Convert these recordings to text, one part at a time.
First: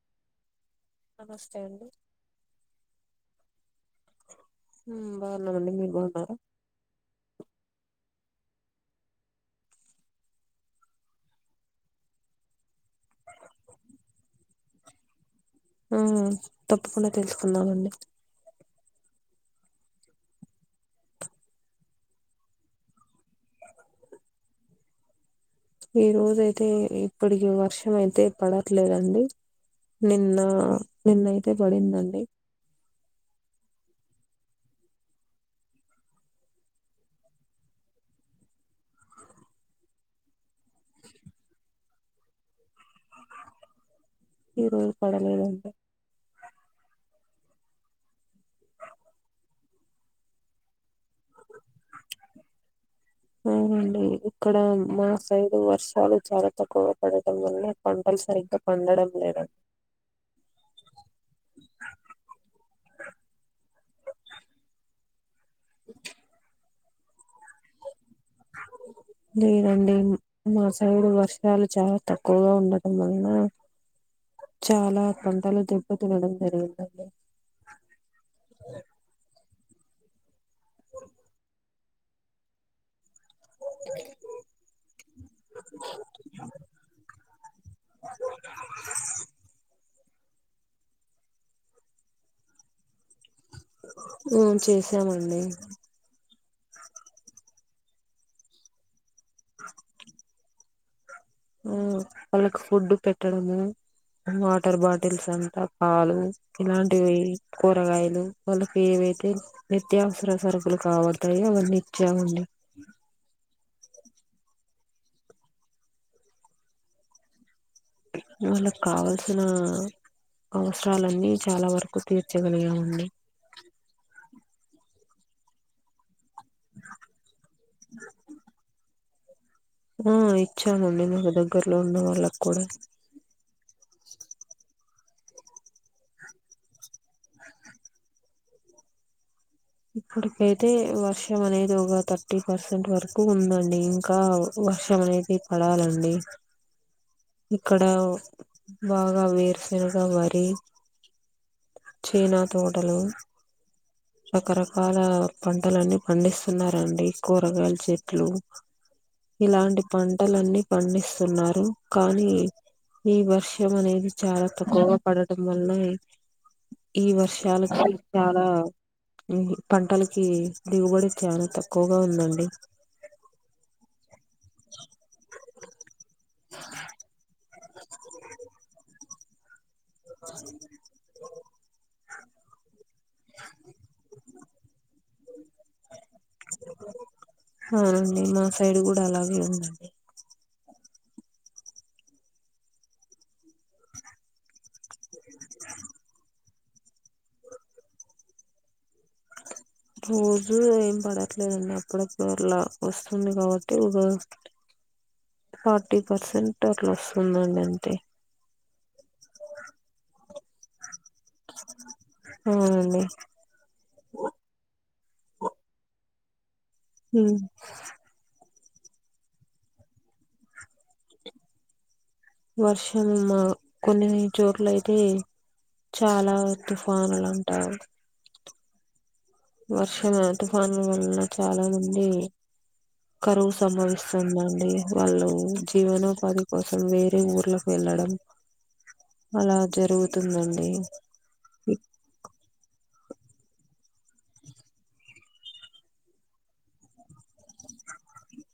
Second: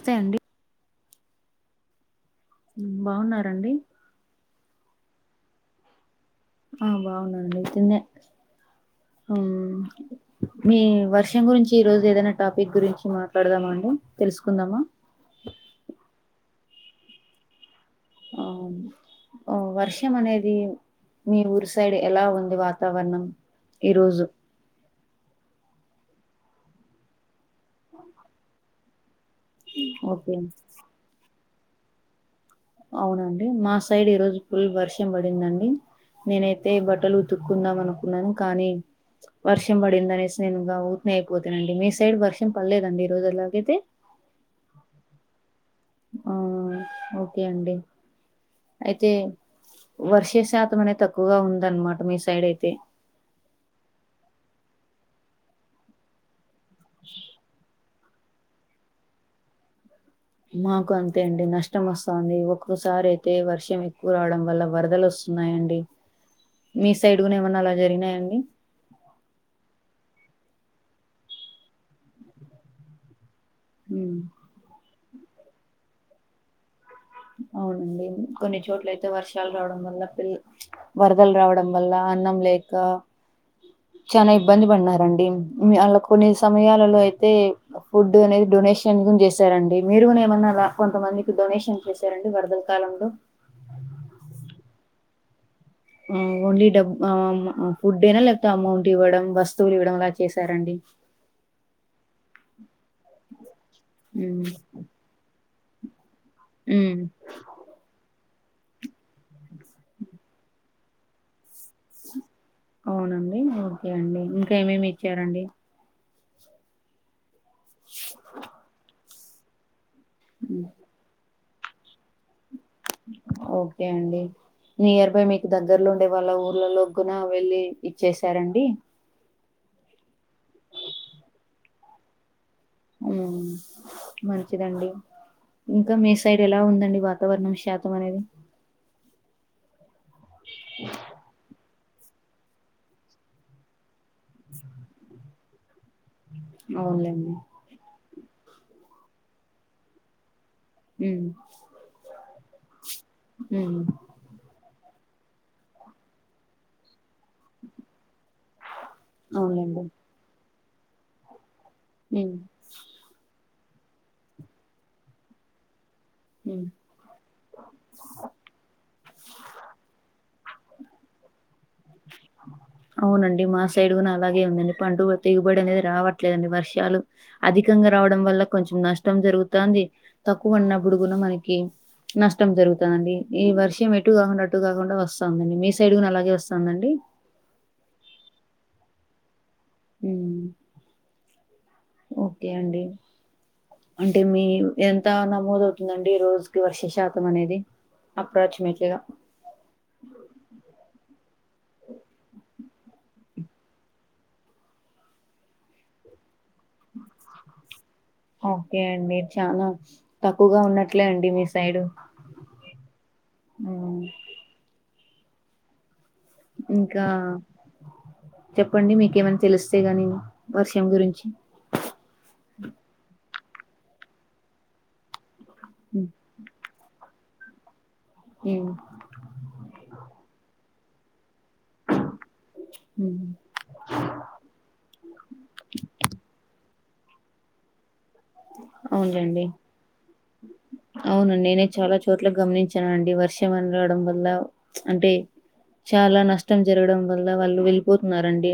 వస్తయ్ అండి నమస్తే అండి బాగున్నారండి బాగున్నామండి మీరు బాగున్నారా ఆ బాగున్నా అండి తిన్నె అం మీ వర్షం గురించి ఈ రోజు ఏదైనా టాపిక్ గురించి మాట్లాడదామా అండి తెలుసుకుందామా ఆ తప్పకుండా తెలుసుకుందమండి అవును ఓ వర్షం అనేది మీ ఊరు సైడ్ ఎలా ఉంది వాతావరణం ఈరోజు ఈ రోజ అయితే ఇప్పటికి వర్షం అయితే పడట్లేదండి ఓకే నిన్న నిన్నయితే పడిందండి అవునండి మా సైడ్ ఈ రోజు ఫుల్ వర్షం పడిందండి నేనైతే బట్టలు ఉతుక్కుందాం అనుకున్నాను కానీ వర్షం పడిందనే నేను ఇంగ ఊరుకనే అయిపోతినండి మీ సైడ్ వర్షం పల్లెదండి ఈ రోజులాగైతే ఈ రోజు పడలేదండి ఆ ఓకే అండి అయితే వర్ష శాతం అనేది తక్కువగా ఉందనమాట మీ సైడ్ అయితే అవునండి ఇక్కడ మా సైడు వర్షాలు చాలా తక్కువ పడటం వల్ల పంటలు సరిగ్గా పండడం లేదండి మాకు అంతే అండి నష్టం వస్తుంది ఒక్కసారి అయితే వర్షం ఎక్కువ రావడం వల్ల వరదలు వస్తున్నాయండి మీ సైడ్ కూడా ఏమన్నా అలా జరిగినాయాండి లేదండి మా సైడ్ వర్షాలు చాలా తక్కువగా ఉండటం వలన ఉ చాలా పంటలు దెబ్బ తినడం జరిగిందండి అవునండి కొన్ని చోట్లయితే వర్షాలు రావడం వల్ల వరదలు రావడం వల్ల అన్నం లేక చాలా ఇబ్బంది పడినారండి ఆళ్ళ కొన్ని సమయాలలో అయితే ఫుడ్ అనేది డొనేషన్ గున్ చేశారండి మీరు కూడా ఏమన్నా కొంతమందికి డొనేషన్ చేశారండి వరదల కాలంలో ఉమ్ చేసామండి ఆ ఓన్లీ డబ్ ఆ ఫుడ్ యేన లేకపోతే అమౌంట్ ఇవ్వడం వస్తువులు ఇవ్వడం అలా చేసారండి ఆ వాళ్ళకి ఫుడ్ పెట్టడము ఉమ్ వాటర్ బాటిల్స్ అంతా పాలు ఇలాంటివి కూరగాయలు వాళ్ళకి ఏవైతే నిత్యావసర సరుకులు కాబంటాయో అవన్నీ చెమండి అవునండి ఓకే అండి ఇంకా ఏమేమి ఇచ్చారండి వాళ్ళకి కావల్సిన హ్మ్. అవసరాలన్నీ చాలా వరకు తీర్చగలిగామండి ఓకే అండి నియర్ బై మీకు దగ్గర్లో ఉండే వాళ్ళ ఊర్లలో కూడాన వెళ్ళలి ఇచ్చేసారండి ఆ ఇచ్చామండి మాకు దగ్గరలో ఉన్న వాళ్ళకి కూడా హమ్ మంచిదండి ఇంకా మీ సైడ్ ఎలా ఉందండి వా వాతావరణం శాతం అనేది ఇప్పుటికైతే వర్షం అనేది ఇది ఒక థర్టీ పర్సెంట్ వరకు ఉందండి ఇంకా వర్షం అనేది పడాలండి అవులేండి ఇక్కడ బాగా వేరుశనగ వరి ఉమ్ చైనా తోటలు ఉమ్ రకరకాల పంటలన్నీ పండిస్తునారండి కూరగాయల చెట్లు అవునులేండి ఇలాంటి పంటలన్నీ పండిస్తున్నారు కానీ ఉమ్ ఈ వర్షం అనేది చాలా తక్కువగా పడటం వల్ల ఉమ్ ఈ వర్షాలకి చాలా ఈ పంటలకి దిగుబడి చాలా తక్కువ ఎక్కువగా ఉందండి అవునండి మా సైడ్ కూడా అలాగే ఉందండి పంటకు దిగుబడి అనేది రావట్లేదండి వర్షాలు అధికంగా రావడం వల్ల కొంచెం నష్టం జరుగుతుంది తక్కువ ఉన్నప్పుడు మనకి నష్టం జరుగుతాంది ఈ వర్షం ఎటు కాకుండా అటు కాకుండా వస్తుందండి మీ సైడ్ కూడా అలాగే వస్తుందండి అవునండి మా సైడ్ కూడా అలాగే ఉందండి ఓకే అండి అంటే మీ ఎంత నమోదవుతుందండి ఈ రోజుకి వర్ష శాతం అనేది అప్రాక్సిమేట్లీగా రోజు ఏం పడట్లేదండి అప్పుడర్లా వస్తుంది కాబట్టి ఇ అ [inaudible] ఫార్టీ పర్సెంట్ అట్లా వస్తుందండి అంతే ఓకే అండి చాలా తక్కువగా ఉన్నట్లే అండి మీ సైడు అవునండి ఇంకా చెప్పండి మీకేమనా తెలుస్తే గాని వర్షం గురించి వర్షం మా కొన్ని చోట్ల అయితే చాలా తుఫానులా ఆ హమ్ వర్షం తుఫాను వల్ల చాలా మంది ఉమ్. కరువు సంభవిస్తుందండి వాళ్ళు జీవనోపాధి కోసం వేరే ఊర్లకు వెళ్ళడం అలా జరుగుతుందండి అవునండి నేనే చాలా చోట్ల గమనించాను అండి వర్షం అని రావడం వల్ల అంటే చాలా నష్టం జరగడం వల్ల వాళ్ళు వెళ్ళిపోతున్నారండి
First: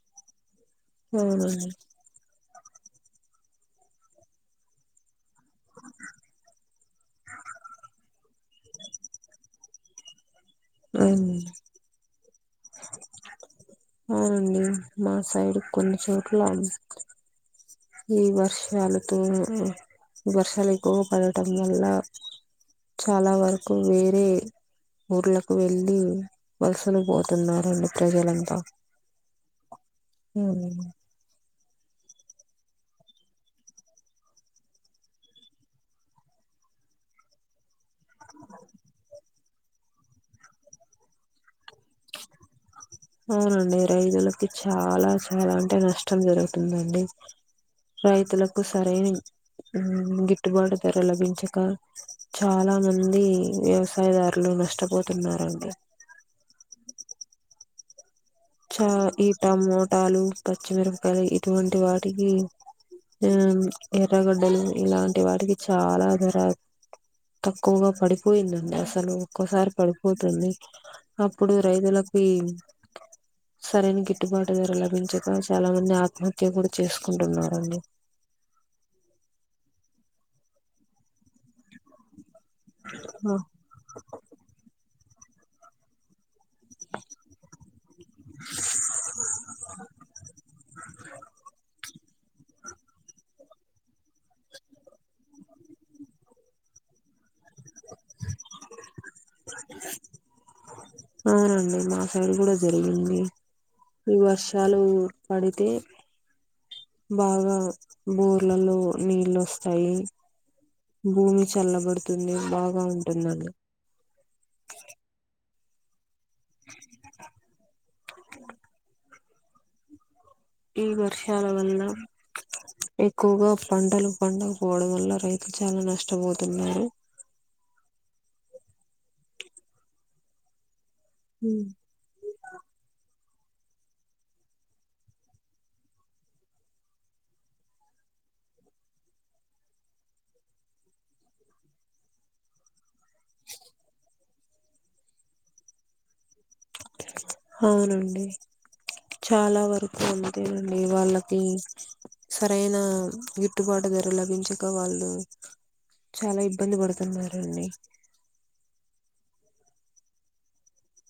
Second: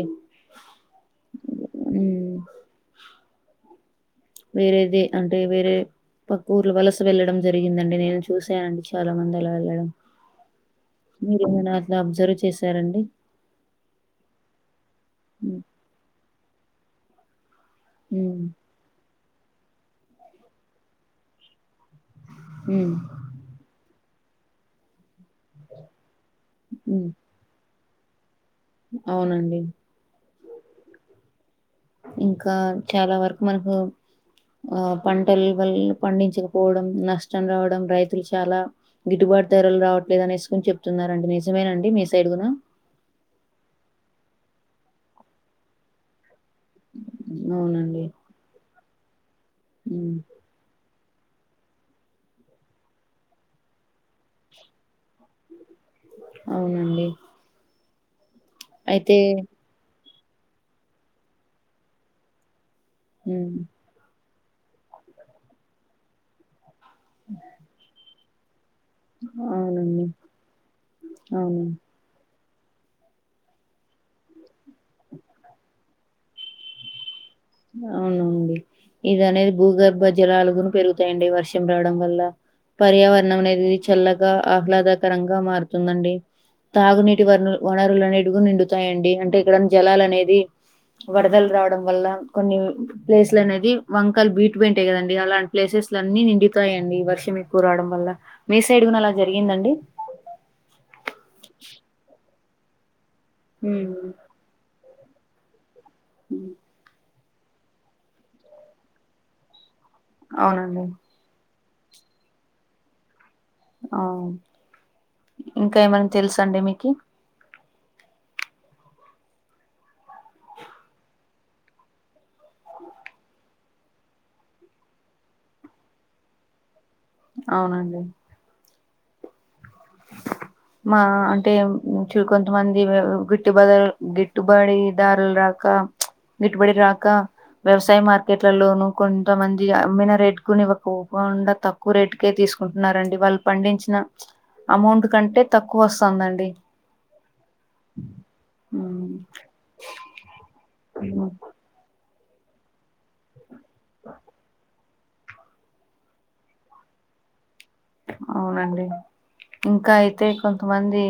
అవునా అండి ఉమ్ వేరేది అంటే వేరే పక్క ఊర్లు వలస వెళ్లడం జరిగిందండి నేను చూసానండి చాలా మంది అలా వెళ్లడం అవున అబ్జర్వ్ చేశారండి అవునండి మా సైడ్ ఉమ్ కొన్ని చోట్లా ఈ ఉమ్ వర్షాలతో ఈ వర్షాలు ఎక్కువగా పడటం వల్లా ఉ చాలా వరకు వేరే ఊర్లలకు వెళ్ళి వలసలకు ఉమ్ పోతు తున్నారండి ప్రజలంతా అవునండి హ్మ్ ఇంకా చాలా వరకు మనకు ఆ పంటలు వల్ల పండించకపోవడం నష్టం రావడం రైతులు చాలా గిట్టుబాటు ధరలు రావట్లేదు అనేసుకుని చెప్తున్నారండి నిజమేనండి మీ సైడ్ గున అవునండి రైతులకి చాలా చాలా అంటే నష్ టాం జరుగుతుందండి అవునండి రైతులకు సరైన ఆ ఉమ్ గిట్ ట్టుబాటు ధర లభించకా చాలా మంది వ్యవసాయదారులు నష్టపోతున్నారండి అవునండి చ అయితే ఈ టమోటాలు పచ్చిమిరపకాయ ఇటువంటి వాటికి ఆ హ్ ఎర్రగడ్డలు ఇలాంటి వాటికి చాలా ధర తక్కువగా పడి పోయిందండి అసలు ఒక్కోసారి అవునండి పడిపోతుంది అప్పుడు అవును రైతులకు ఈ సరైన గిట్టుబాటు ధర లభించక చాలా మంది ఆత్మహత్య కూడా చేసుకుంటున్నారండి అవునండి ఇది అనేది భూగర్భ జలాలుగును పెరుగుతాయండి వర్షం రావడం వల్లా ఆ పర్యావరణం అనేది చల్లగా ఆహ్లాదకరంగా మారుతుందండి తాగునీటి వనరు వనరులనేటివి నిండుతాయండి అంటే ఎక్కడ జనాలు అనేది వర్దలు రావడం వల్లా కొన్ని ప్లేస్లు అనేది వంకల్ బీట్ పెయింటయి కదండి అలాంటి ప్లేసెస్లన్నీ నిండుతాయండి వర్షం ఎక్కువ రావడం వల్ల మీ సైడ్ కూడా అలా జరిగిందండి అవునండి మా సైడ్ కూడా జరిగింది ఉమ్ ఈ వర్షాలు పడితే ఉ బాగా బోర్లల్లో నీళ్ళొస్తాయి అవునండి భూమి చల్లబడుతుంది బాగా ఉంటుందండి ఆ ఇంకా ఏమన్నా తెలుసా అండి మీకి ఈ వర్షాల వల్లా ఎక్కువగా పంటలు పండక పోవడం వల్ల రైతులు చాలా నష్టపోతున్నారు అవునండి మా అంటే ఉమ్, మనుషులు కొంతమంది గిట్టు బదలు గిట్టుబడి దారులు రాక గిట్టుబడి రాక వ్యవసాయ మార్కెట్లలోనూ కొంతమంది అమ్మిన రేట్టుకుని ఇవ్వుకోకుండా త క్కువ రేటుకే తీసుకుంటున్నారండి వాళ్ళు పండించిన అమౌంట్ కంటే తక్కువ వస్తుందండి అవునండి ఉమ్, చాలా వరకు అంతేనండి ఇ వాళ్ళకి సరైన గిట్టుబాటు ధర లభించక వాళ్ళు చాలా ఇబ్బంది పడుతున్నారండి. అవునండి ఇంకా అయితే కొంతమంది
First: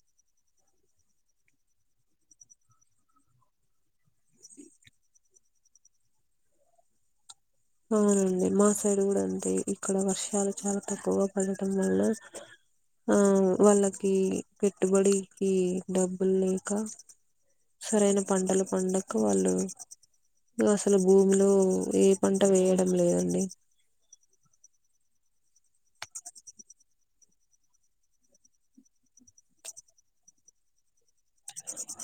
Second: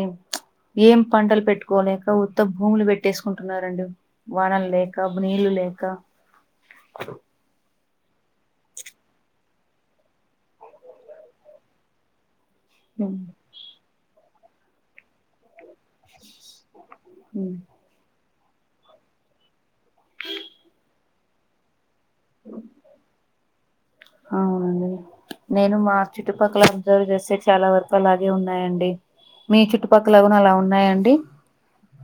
ఏం పంటలు పెట్టుకోలేక ఉత్త భూములు పెట్టేసుకుంటున్నారండి వనం లేక బు నీళ్లు లేక అవునండి మా సైడ్ కూడా అంతె ఇక్కడ వర్షాలు చాలా తక్కువగా పడటం వల్ల ఆ ఉమ్, వాళ్ళకి పెట్టుబడికి డబ్బులు లేక ఉమ్. సరైన పంటలు పండక వాళ్ళు అసలు భూమిలో ఏ పంట వేయడం లేదండి అవునండి నేను మా చుట్టుపక్కల అబ్జర్వ్ చేస్తే చాలా వరకు అలాగే ఉన్నాయండి మీ చుట్టుపక్కల కూడా అలా ఉన్నాయండి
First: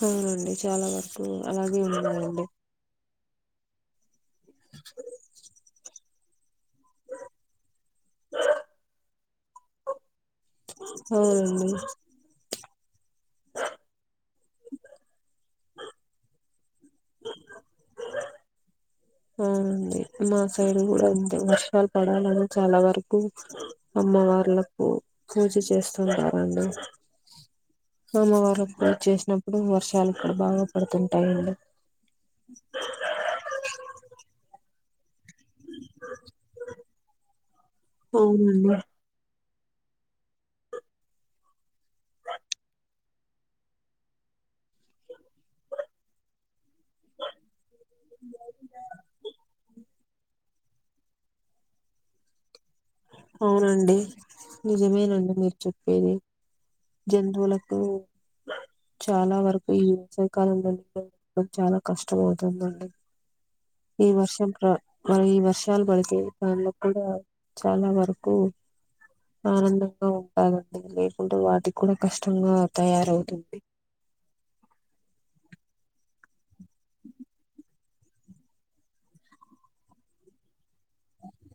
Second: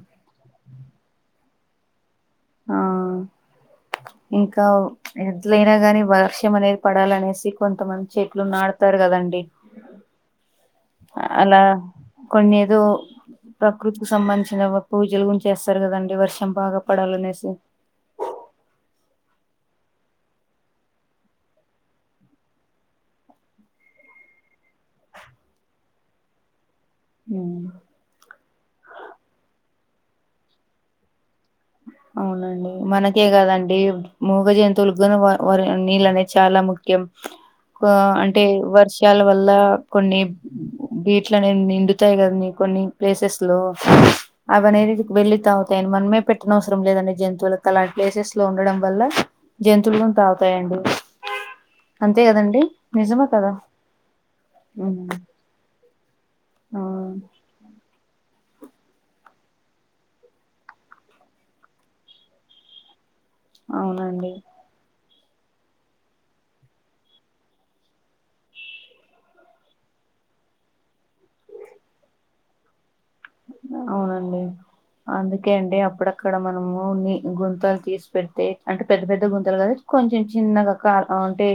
అవునండి చాలా వరకు అలాగే ఉన్నాయండి ఆ ఇంకా ఎట్లయినా గాని వర్షం అనేది పడాలనేసి కొంతమంది చేట్లు నాడతారు కదండి అలా అవునండి కొన్ని ఏదో ప్రకృతికి సంబంధించిన పూజలు గురించి చేస్తారు కదండి వర్షం బాగా పడాలనేసి అవునండీ మా సైడ్ కూడా ఉంది వర్షాలు పడాలని చాలా వరకు అమ్మవార్లకూ పూజ చేస్తుంటారండి ఊ సోమవారం కూడా చేసినప్పుడు వర్షాలు ఇక్కడ బాగా పడుతుంటాయి అవునండి మనకే కాదండి మూగ జంతువులు గాని వరి నీళ్ళు అనేది చాలా ముఖ్యం కూ అంటే అవునండి వర్ష వర్షల వల్ల కొన్ని వీట్లనే నిండుతాయి కదండి కొన్ని ప్లేసెస్ లో అవనేది వెళితాగుతాయండి మనమె పెట్ తరం లేదండి జంతువులకు అలాంటి ప్లేసెస్ లో ఉండడం వల్ల జంతువులు తాగు తాయండి అంతే కదండి నిజమే కదా అవునండి అవునండి నిజమేనండి మీరు చెప్పేది ఆ జతువులకు చాలా వరకు ఈ వేసవి కాలం వరకు చాలా కష్టం అవుతుందండి ఈ అవునండి వర్షం ప్ర మరి ఈ వర్షాలు పడితె దానిలో కూడా చాలా వరకు ఆనందంగా ఉంటారండి లేకుంటే వాటికి కూడా కష్టంగా తయారవుతుంది అవునండి అందుకే అంటే అప్పుడక్కడ మనము నీ గుంతాలు తీసుకు పెడితే అంటే పెద్ద పెద్ద గుంతలు గాద కొంచెం చిన్నగా క అంటే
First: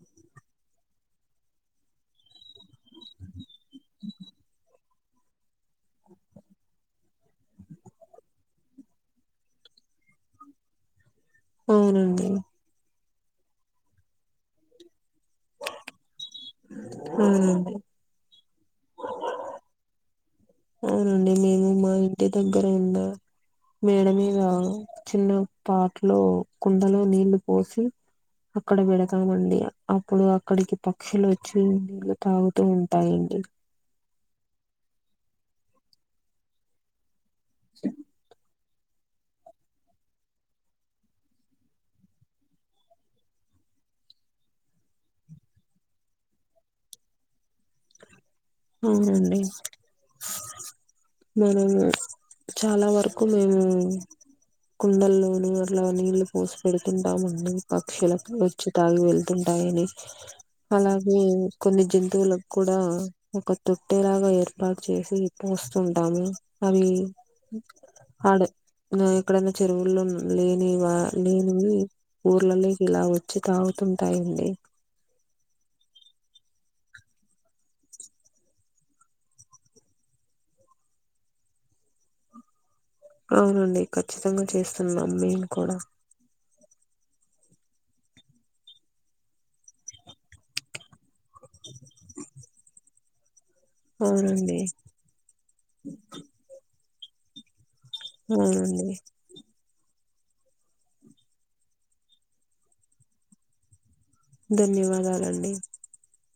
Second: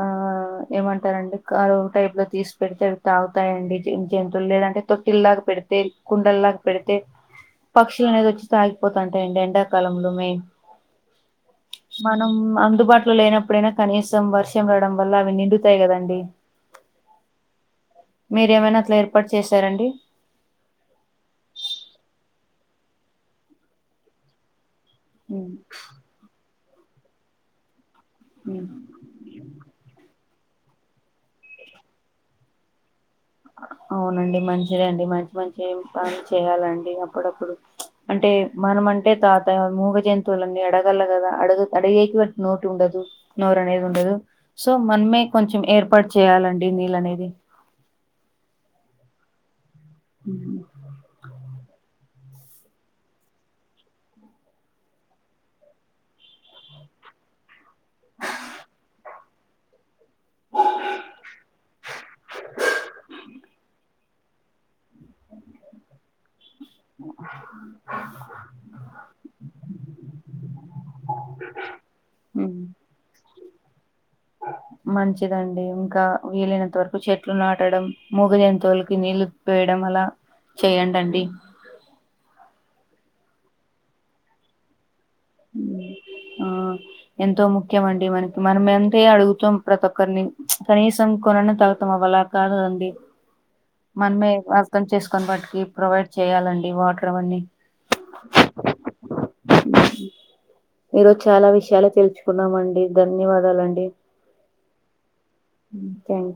ఆ ఏమంటారండి కరు టైప్ లో తీసి పెడితే ఆవి తాగుతాయండి జంతువులు లేదంటే తొట్టిల్లాగా పెడితే కుండల్లాగా పెడితే పక్షులు అనేది వచ్చి తాగిపోతంటాయండి ఎండాకాలంలో మెయిన్ అవునండి మనం అందుబాటులో లేనప్పుడైనా కనీసం వర్షం రావడం వల్ల అవి నిండుతాయి కదండి అవునండి మీరేమైనా అట్లా ఏర్పాటు చేశారండి అవునండి మేము మా ఇంటి దగ్గర ఉన్న మేడమీద చిన్న ఉమ్, పాట్ లో కుండలో నీళ్లు పోసి ఉమ్. అక్కడ పెడతా ఆ మండి అప్పుడు అక్కడికి పక్షులు వచ్చి నీళ్లు తాగుతూ ఉంటాయండి అవునండి మంచిదే అండి మంచి మంచి పనులు చేయాలండి అప్పుడప్పుడు చ్ అంటే మనం అంటే తాగ్త మూగ జంతువులన్నీ అడగల గదా అడుగు అడిగేకి వాటికి నోట్ ఉండదు నోరు అనేది ఉండదు సో మనమే కొంచెం ఏర్పాటు చేయ్యాలండి నీళ్ళు అనేది అవునండి ఉ మనము చాలా వరకు మేము కుండల్లోను అట్లా నీళ్ళు పోసి పెడుతుంటాం అండి పక్షులకు వచ్చి తాగి వెళ్తుంటాయని అలాగే కొన్ని జంతువులు కూడా ఇంకొద్దు ఎలాగో ఏర్పాటు చేసి పోస్తుంటాము అవి ఆడ ఎక్కడైనా చెరువుల్లో లేని వా లేనివి హ్మ్. ఊర్లలోకి ఇలా వచ్చి తాగుతుంటాయండి మంచిదండి ఇంకా వీలైనంత వరకు చెట్లు నాటడం మూగ జంతువులకి నీళ్ళు పోయడం అలా చెయ్యండి అండి అవునండి ఖచ్చితంగా చేస్తున్నాం మేము కూడా హ్మ్. ఆ ఎంతో ముఖ్యం అండి మనకి మనం ఎంత అడుగుతాం ప్రతి ఒక్కరిని చ్ కనీసం కొనను తాగుతమ్ అవి అలా కాదు కదండీ మనమే అవునండి అర్థం చేసుకొని వాటికి ప్రొవైడ్ చేయాలండి వాటర్ అవన్నీ అవునండి ఈరోజు చాలా విషయాలే తెలుసుకున్నామ అండి ధన్యవాదాలండి ధన్యవాదాలండి థాంక్యూ